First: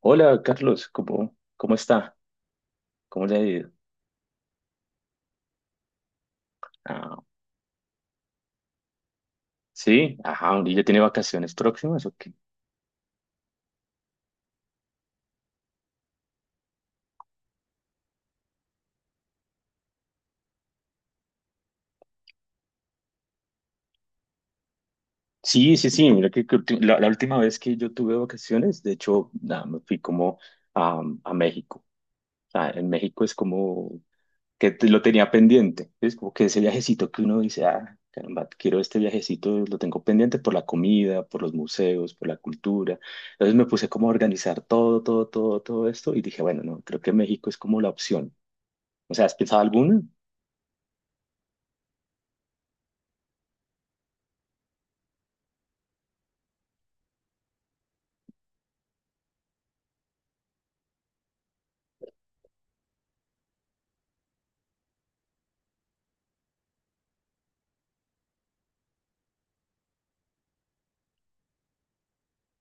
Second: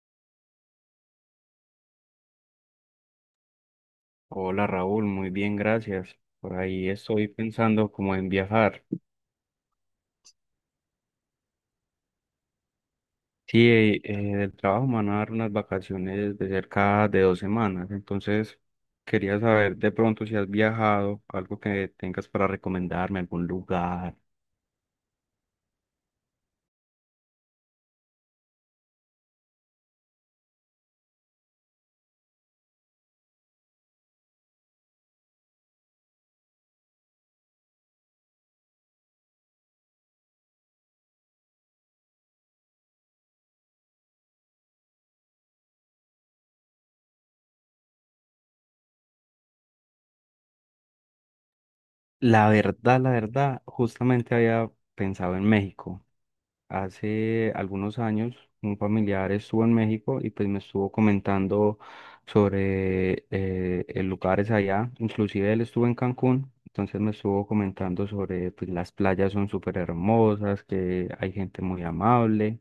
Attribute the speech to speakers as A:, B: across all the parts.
A: Hola, Carlos, ¿cómo está? ¿Cómo le ha ido?
B: Hola Raúl, muy bien, gracias. Por ahí
A: Ah,
B: estoy pensando como en viajar.
A: sí, ajá, ¿y ya tiene vacaciones próximas o qué?
B: Sí, del trabajo me van a dar unas vacaciones de cerca de 2 semanas, entonces quería saber de pronto si has viajado, algo que tengas para recomendarme, algún lugar.
A: Sí, sí, sí, mira que la última vez que yo tuve vacaciones, de hecho, nada, me fui como a México. O sea, en México es como lo tenía pendiente, es como que ese viajecito que uno dice, ah, caramba, quiero este viajecito, lo tengo pendiente por la comida, por los museos, por la cultura. Entonces me puse como a organizar todo esto y dije, bueno, no, creo que México es como la opción. O sea, ¿has pensado alguna?
B: La verdad, justamente había pensado en México. Hace algunos años un familiar estuvo en México y pues me estuvo comentando sobre lugares allá, inclusive él estuvo en Cancún, entonces me estuvo comentando sobre pues las playas son súper hermosas, que hay gente muy amable.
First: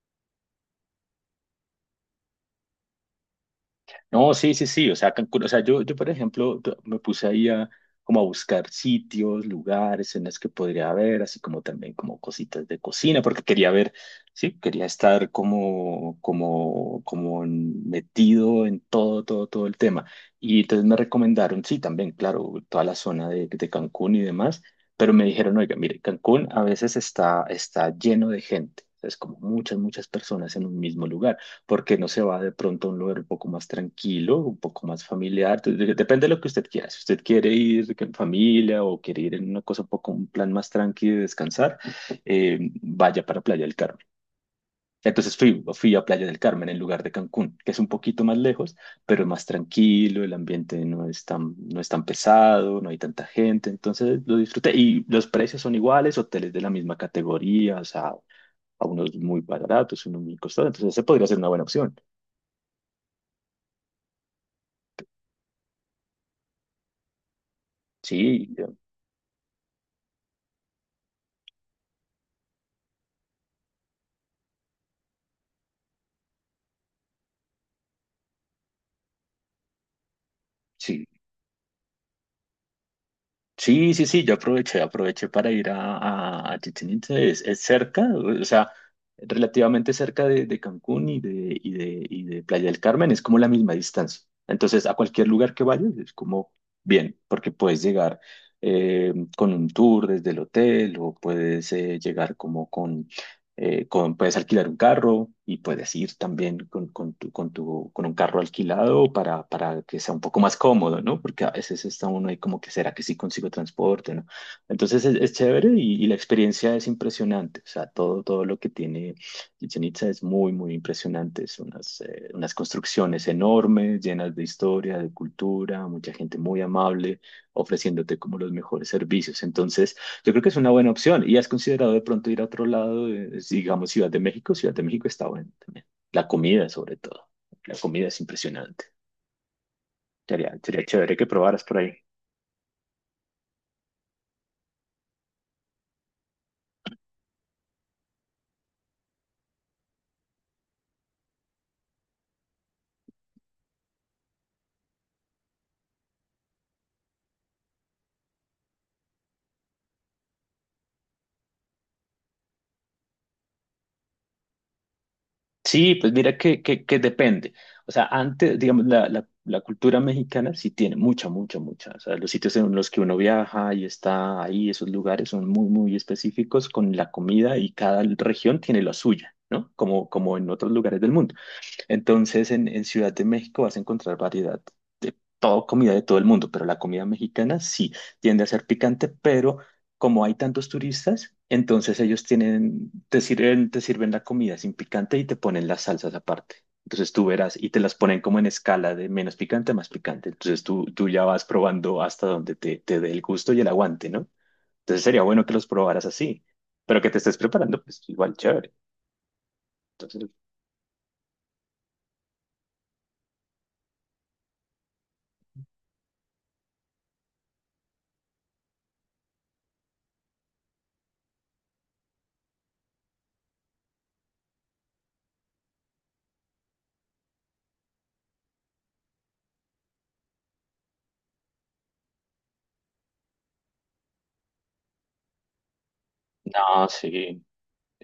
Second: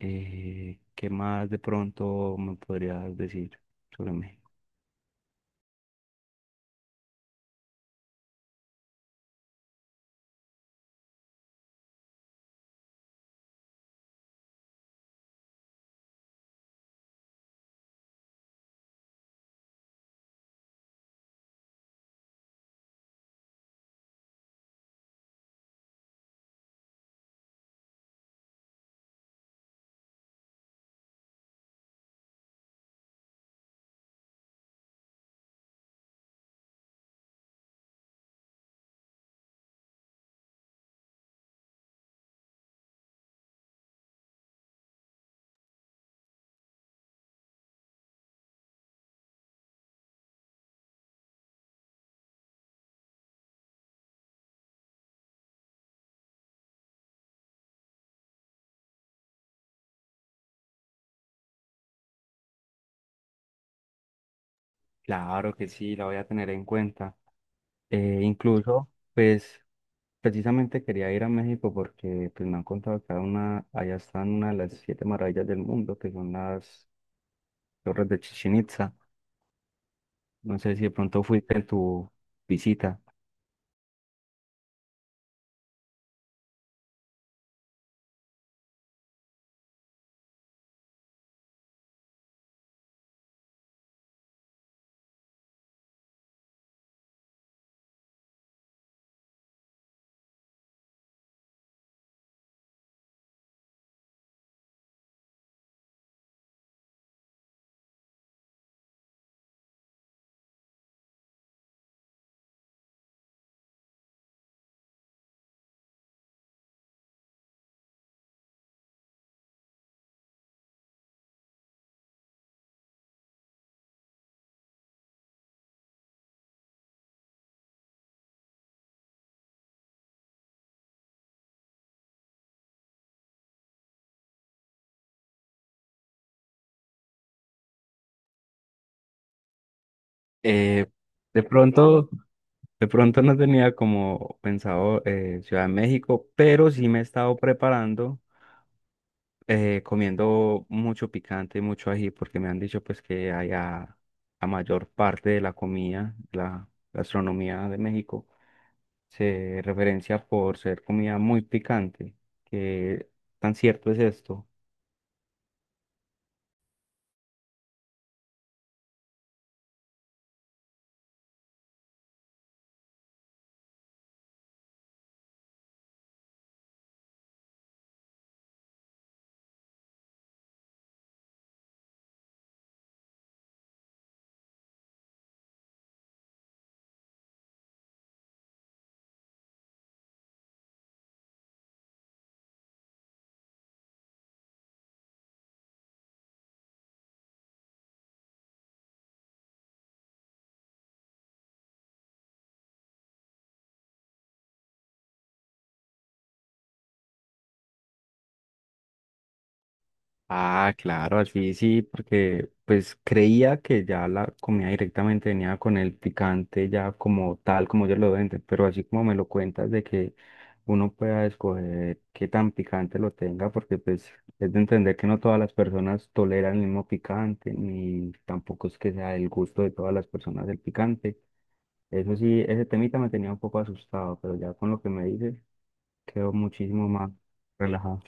B: ¿Qué más de pronto me podrías decir sobre
A: No,
B: México?
A: sí, sí, sí. O sea, Cancún, o sea, yo, por ejemplo, me puse ahí a, como a buscar sitios, lugares en los que podría haber, así como también como cositas de cocina, porque quería ver, sí, quería estar como metido en todo el tema. Y entonces me recomendaron, sí, también, claro, toda la zona de Cancún y demás, pero me dijeron, oiga, mire, Cancún a veces está lleno de gente. Es como muchas personas en un mismo lugar. ¿Porque no se va de pronto a un lugar un poco más tranquilo, un poco más familiar? Entonces, depende de lo que usted quiera. Si usted quiere ir en familia o quiere ir en una cosa un poco, un plan más tranqui de descansar, vaya para Playa del Carmen. Entonces fui a Playa del Carmen en lugar de Cancún, que es un poquito más lejos, pero es más tranquilo, el ambiente no es tan, no es tan pesado, no hay tanta gente, entonces lo disfruté. Y los precios son iguales, hoteles de la misma categoría, o sea, a unos muy baratos, unos muy costosos, entonces se podría ser una buena opción.
B: Claro que sí, la voy a tener en cuenta.
A: Sí, yo-
B: Incluso pues precisamente quería ir a México porque pues, me han contado que hay una, allá están una de las siete maravillas del mundo, que son las torres de Chichén Itzá. No sé si de
A: sí,
B: pronto fuiste en tu visita.
A: sí, sí, sí, yo aproveché para ir a Chichén Itzá, es cerca, o sea, relativamente cerca de Cancún y de Playa del Carmen, es como la misma distancia. Entonces, a cualquier lugar que vayas, es como bien, porque puedes llegar con un tour desde el hotel o puedes llegar como puedes alquilar un carro y puedes ir también con un carro alquilado para que sea un poco más cómodo, ¿no? Porque a veces está uno ahí como que será que sí consigo transporte, ¿no? Entonces es chévere y la experiencia es impresionante. O sea, todo lo que tiene Chichén Itzá es muy impresionante. Son unas, unas construcciones enormes, llenas de historia, de cultura, mucha gente muy amable, ofreciéndote como los mejores servicios. Entonces, yo creo que es una buena opción. ¿Y has considerado de pronto ir a otro lado, digamos Ciudad de México? Ciudad de México está bueno también. La comida, sobre todo. La comida es impresionante. Sería,
B: Eh,
A: sería chévere que
B: de
A: probaras por ahí.
B: pronto, de pronto no tenía como pensado Ciudad de México, pero sí me he estado preparando, comiendo mucho picante y mucho ají, porque me han dicho pues que allá la mayor parte de la comida, la gastronomía de México se referencia por ser comida muy picante. ¿Qué tan cierto es esto?
A: Sí, pues mira que depende. O sea, antes, digamos, la cultura mexicana sí tiene mucha. O sea, los sitios en los que uno viaja y está ahí, esos lugares son muy específicos con la comida y cada región tiene la suya, ¿no? Como, como en otros lugares del mundo. Entonces, en Ciudad de México vas a encontrar variedad de toda comida de todo el mundo, pero la comida mexicana sí tiende a ser picante, pero como hay tantos turistas, entonces ellos tienen, te sirven la comida sin picante y te ponen las salsas aparte. Entonces tú verás y te las ponen como en escala de menos picante a más picante. Entonces tú ya vas probando hasta donde te dé el gusto y el aguante, ¿no? Entonces sería bueno que los probaras así, pero que te estés preparando, pues igual chévere. Entonces,
B: Ah, claro, así sí, porque pues creía que ya la comida directamente venía con el picante, ya como tal, como ellos lo venden, pero así como me lo cuentas de que uno pueda escoger qué tan picante lo tenga, porque pues es de entender que no todas las personas toleran el mismo picante, ni tampoco es que sea el gusto de todas las personas el picante. Eso sí, ese temita me tenía un poco asustado, pero ya con lo que me dices, quedo muchísimo
A: no,
B: más
A: sí.
B: relajado.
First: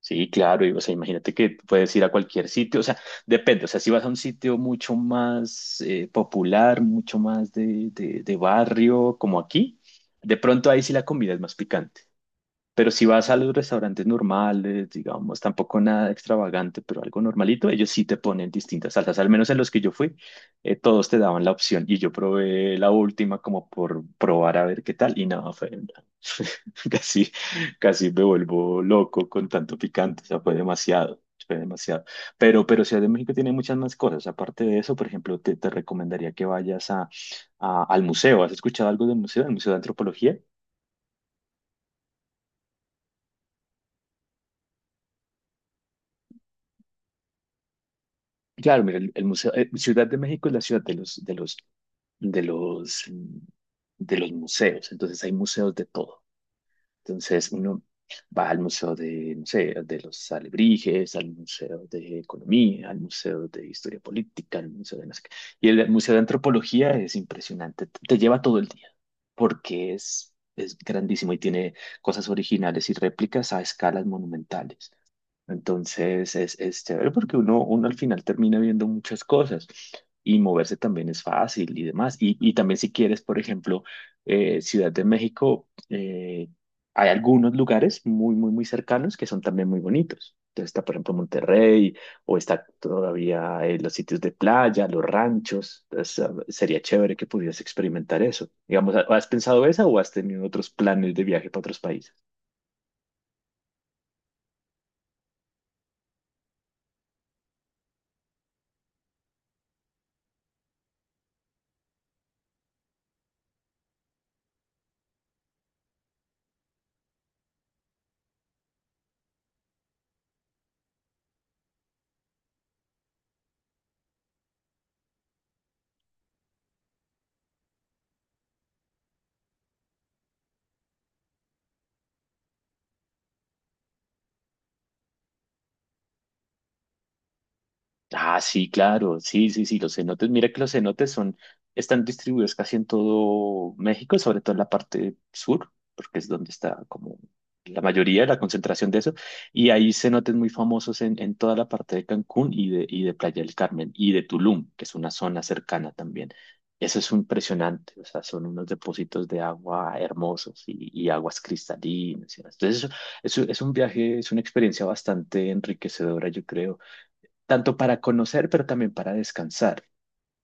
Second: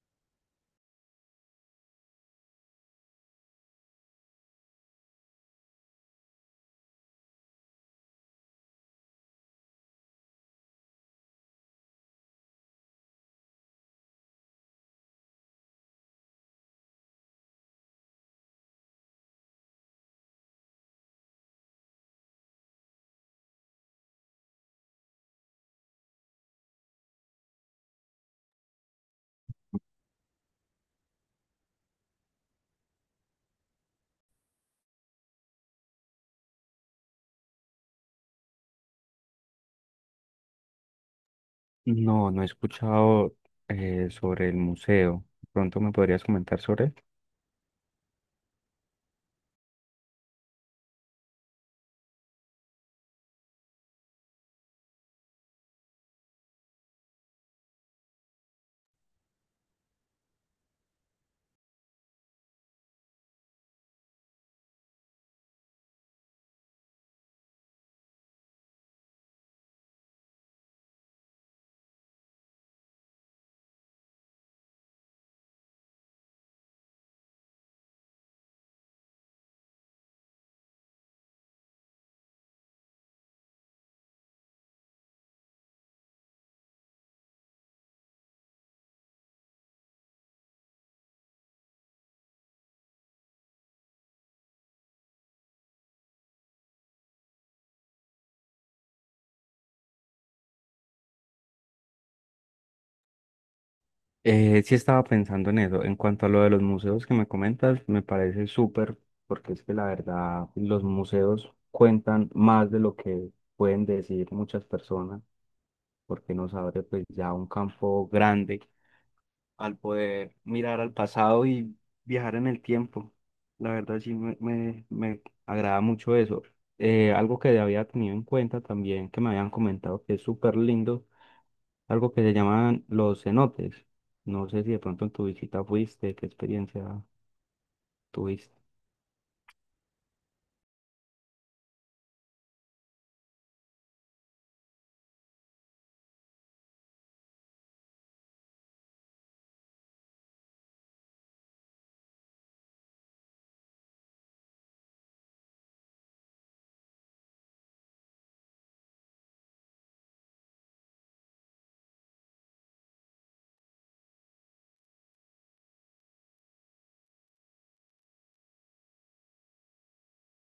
A: Sí, claro, y, o sea, imagínate que tú puedes ir a cualquier sitio, o sea, depende, o sea, si vas a un sitio mucho más popular, mucho más de barrio, como aquí, de pronto ahí sí la comida es más picante, pero si vas a los restaurantes normales, digamos, tampoco nada extravagante, pero algo normalito, ellos sí te ponen distintas salsas. Al menos en los que yo fui, todos te daban la opción. Y yo probé la última como por probar a ver qué tal. Y nada, fue, casi, casi me vuelvo loco con tanto picante. O sea, fue demasiado, fue demasiado. Pero Ciudad de México tiene muchas más cosas. Aparte de eso, por ejemplo, te recomendaría que vayas al museo. ¿Has escuchado algo del museo? ¿El Museo de Antropología?
B: No, no he escuchado sobre el museo. Pronto me podrías comentar sobre él.
A: Claro, mira, el museo, Ciudad de México es la ciudad de los, mm, de los museos. Entonces hay museos de todo. Entonces uno va al museo de, no sé, de los alebrijes, al museo de economía, al museo de historia política, al museo de no sé qué. Y el museo de antropología es impresionante. Te lleva todo el día porque es grandísimo y tiene cosas originales y réplicas a escalas monumentales. Entonces es chévere porque uno al final termina viendo muchas cosas y moverse también es fácil y demás. Y también si quieres, por ejemplo, Ciudad de México, hay algunos lugares muy cercanos que son también muy bonitos. Entonces está, por ejemplo, Monterrey o está todavía los sitios de playa, los ranchos. Entonces, ah, sería chévere que pudieras experimentar eso. Digamos, ¿has pensado eso o has tenido otros planes de viaje para otros países?
B: Sí estaba pensando en eso. En cuanto a lo de los museos que me comentas, me parece súper, porque es que la verdad los museos cuentan más de lo que pueden decir muchas personas, porque nos abre pues ya un campo grande al poder mirar al pasado y viajar en el tiempo. La verdad sí me agrada mucho eso. Algo que había tenido en cuenta también, que me habían comentado que es súper lindo, algo que se llaman los cenotes. No sé si de pronto en tu visita fuiste, qué experiencia
A: Ah,
B: tuviste.
A: sí, claro, sí, sí, sí, los cenotes, mira que los cenotes son, están distribuidos casi en todo México, sobre todo en la parte sur, porque es donde está como la mayoría de la concentración de eso, y hay cenotes muy famosos en toda la parte de Cancún y de Playa del Carmen y de Tulum, que es una zona cercana también. Eso es impresionante, o sea, son unos depósitos de agua hermosos y aguas cristalinas. Entonces, eso es un viaje, es una experiencia bastante enriquecedora, yo creo tanto para conocer, pero también para descansar.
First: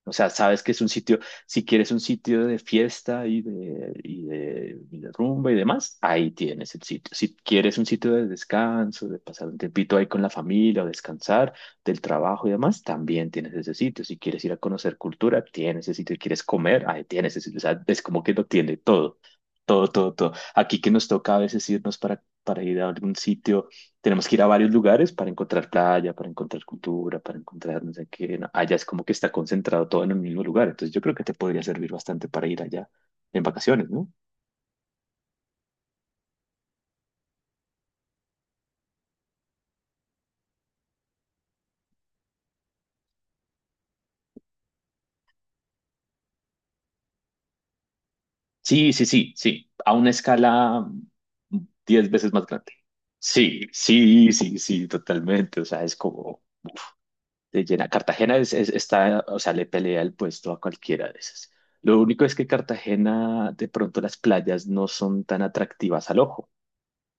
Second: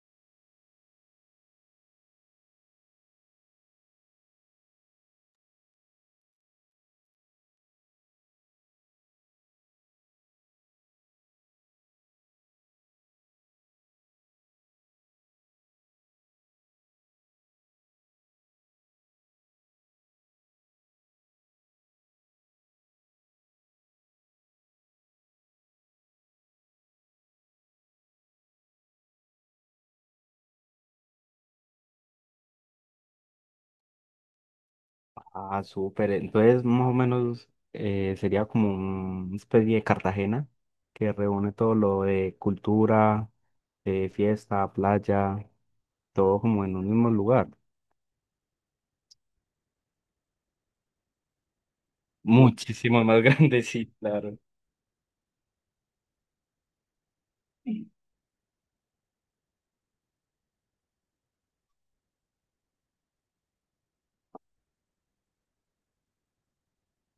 A: O sea, sabes que es un sitio, si quieres un sitio de fiesta y de rumba y demás, ahí tienes el sitio. Si quieres un sitio de descanso, de pasar un tiempito ahí con la familia o descansar del trabajo y demás, también tienes ese sitio. Si quieres ir a conocer cultura, tienes ese sitio. Si quieres comer, ahí tienes ese sitio. O sea, es como que lo tiene todo. Todo. Aquí que nos toca a veces irnos para ir a algún sitio tenemos que ir a varios lugares para encontrar playa, para encontrar cultura, para encontrar no sé qué. No, allá es como que está concentrado todo en un mismo lugar. Entonces yo creo que te podría servir bastante para ir allá en vacaciones, ¿no?
B: Ah, súper. Entonces, más o menos sería como una especie de Cartagena que reúne todo lo de cultura, fiesta, playa, todo como en un mismo lugar.
A: Sí, sí, sí, sí. A una escala mm, 10 veces más grande.
B: Muchísimo más
A: Sí,
B: grande, sí,
A: sí,
B: claro.
A: sí, sí, totalmente. O sea, es como de llena. Cartagena está, o sea, le pelea el puesto a cualquiera de esas. Lo único es que Cartagena, de pronto las playas no son tan atractivas al ojo.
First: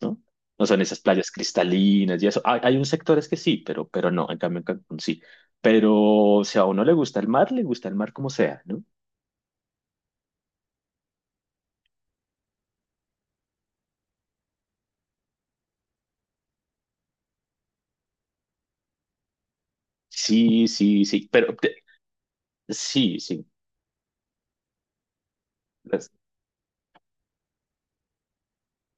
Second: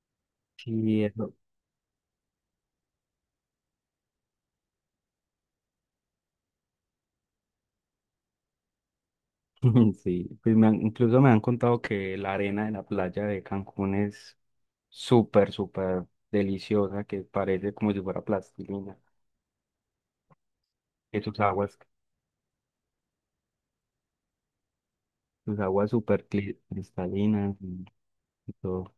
A: ¿No? No son esas
B: Sí,
A: playas
B: eso.
A: cristalinas y eso. Hay un sectores que sí, pero no, en cambio en Cancún sí. Pero si a uno le gusta el mar, le gusta el mar como sea, ¿no?
B: Sí, pues incluso me han contado que la arena de la playa de Cancún es súper, súper deliciosa, que parece como si fuera plastilina,
A: Sí, sí,
B: que
A: sí,
B: sus
A: pero
B: aguas,
A: te- sí, sí.
B: sus aguas súper cristalinas y todo.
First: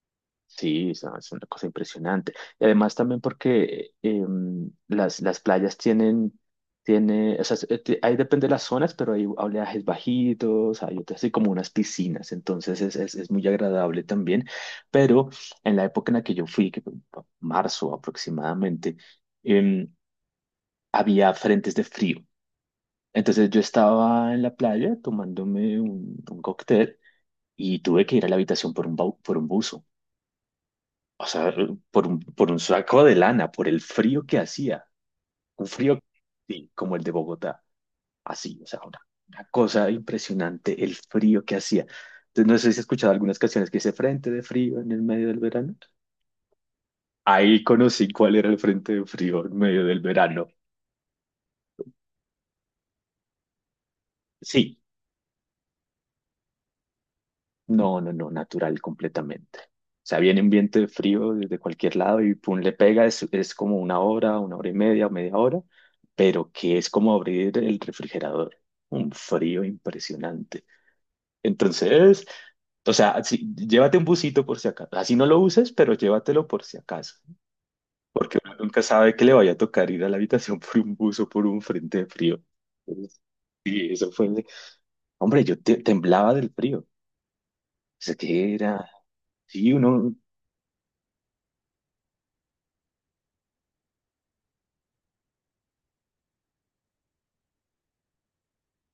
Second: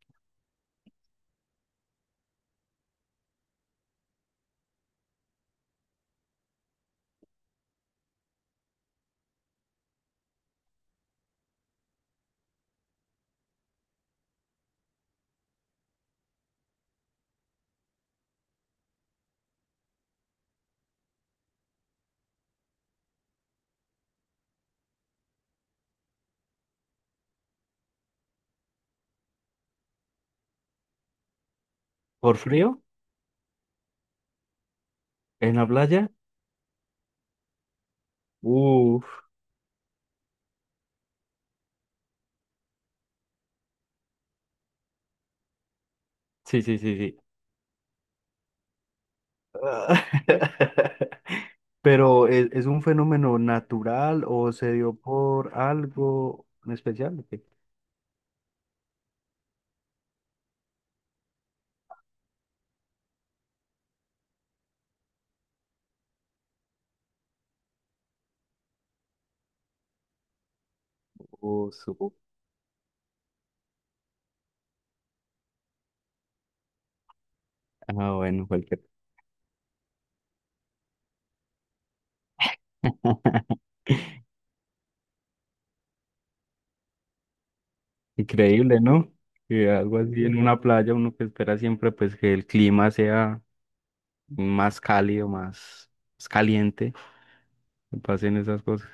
A: Sí, es una cosa impresionante. Y además también porque las playas tienen, o sea, ahí depende de las zonas, pero hay oleajes bajitos, hay otras así como unas piscinas, entonces es muy agradable también. Pero en la época en la que yo fui, que fue marzo aproximadamente, em, había frentes de frío. Entonces yo estaba en la playa tomándome un cóctel y tuve que ir a la habitación por por un buzo. O sea,
B: ¿Por
A: por un
B: frío?
A: saco de lana, por el frío que hacía.
B: ¿En la
A: Un frío,
B: playa?
A: sí, como el de Bogotá. Así, o sea,
B: Uf,
A: una cosa impresionante, el frío que hacía. Entonces, no sé si has escuchado algunas canciones que dice Frente de frío en el medio del verano.
B: sí, sí, sí, sí.
A: Ahí conocí cuál era el frente de frío en medio del verano.
B: Pero ¿es un fenómeno natural o se
A: Sí,
B: dio por algo en especial? ¿O qué?
A: no, natural completamente. O sea, viene un viento de frío desde cualquier lado y pum, le pega, es como una hora y media o media hora, pero que es como abrir el refrigerador. Un frío impresionante.
B: O su-
A: Entonces, o sea, sí, llévate un busito por si acaso. Así no lo uses, pero llévatelo por si acaso.
B: Ah, bueno,
A: Uno
B: cualquier.
A: nunca sabe que le vaya a tocar ir a la habitación por un bus o por un frente de frío. Entonces, sí, eso fue. Hombre, temblaba del frío. O sea, que
B: Increíble,
A: era.
B: ¿no? Que
A: Sí,
B: algo
A: uno.
B: así en una playa, uno que espera siempre pues que el clima sea más cálido, más caliente, que pasen esas cosas.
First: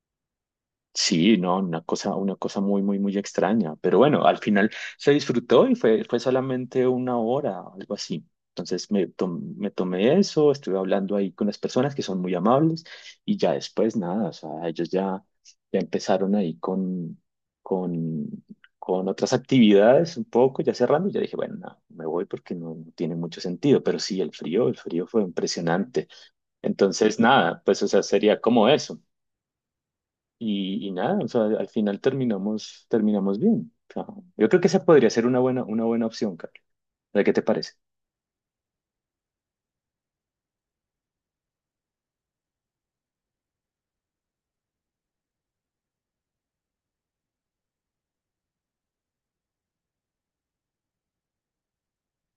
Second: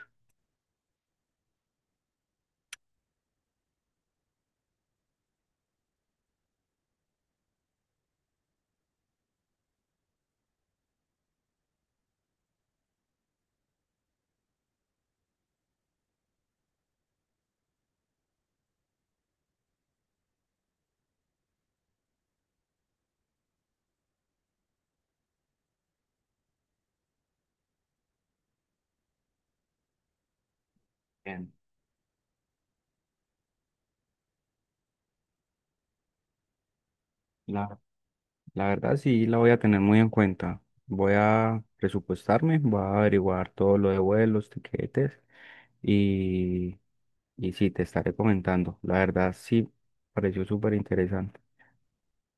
A: Sí, no, una cosa muy extraña. Pero bueno, al final se disfrutó y fue, fue solamente una hora, algo así. Entonces me tomé eso, estuve hablando ahí con las personas que son muy amables y ya después nada, o sea, ya empezaron ahí con, con otras actividades un poco, ya cerrando, y ya dije, bueno, nada, me voy porque no, no tiene mucho sentido, pero sí, el frío fue impresionante. Entonces nada, pues o sea, sería como eso. Y nada, o sea,
B: Bien.
A: al final terminamos bien. O sea, yo creo que esa podría ser una buena opción, Carlos. ¿De qué te parece?
B: La, la verdad sí la voy a tener muy en cuenta. Voy a presupuestarme, voy a averiguar todo lo de vuelos, tiquetes y Y sí, te estaré comentando. La verdad, sí, pareció súper interesante.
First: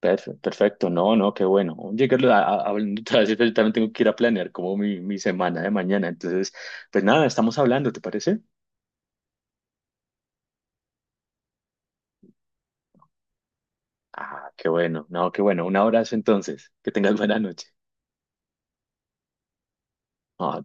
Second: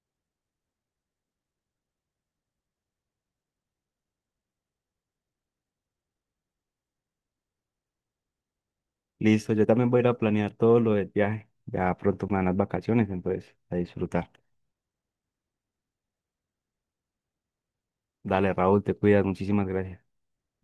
A: Perfecto, no, no, qué bueno. Oye, Carlos, hablando otra vez, yo también tengo que ir a planear como mi semana de mañana. Entonces, pues nada, estamos hablando, ¿te parece?
B: Listo, yo también voy a ir a planear todo lo del viaje. Ya pronto me dan las vacaciones, entonces a disfrutar.
A: Ah, qué bueno, no, qué bueno. Un abrazo entonces. Que tengas buena noche.
B: Dale, Raúl, te cuidas. Muchísimas gracias.
A: Ah,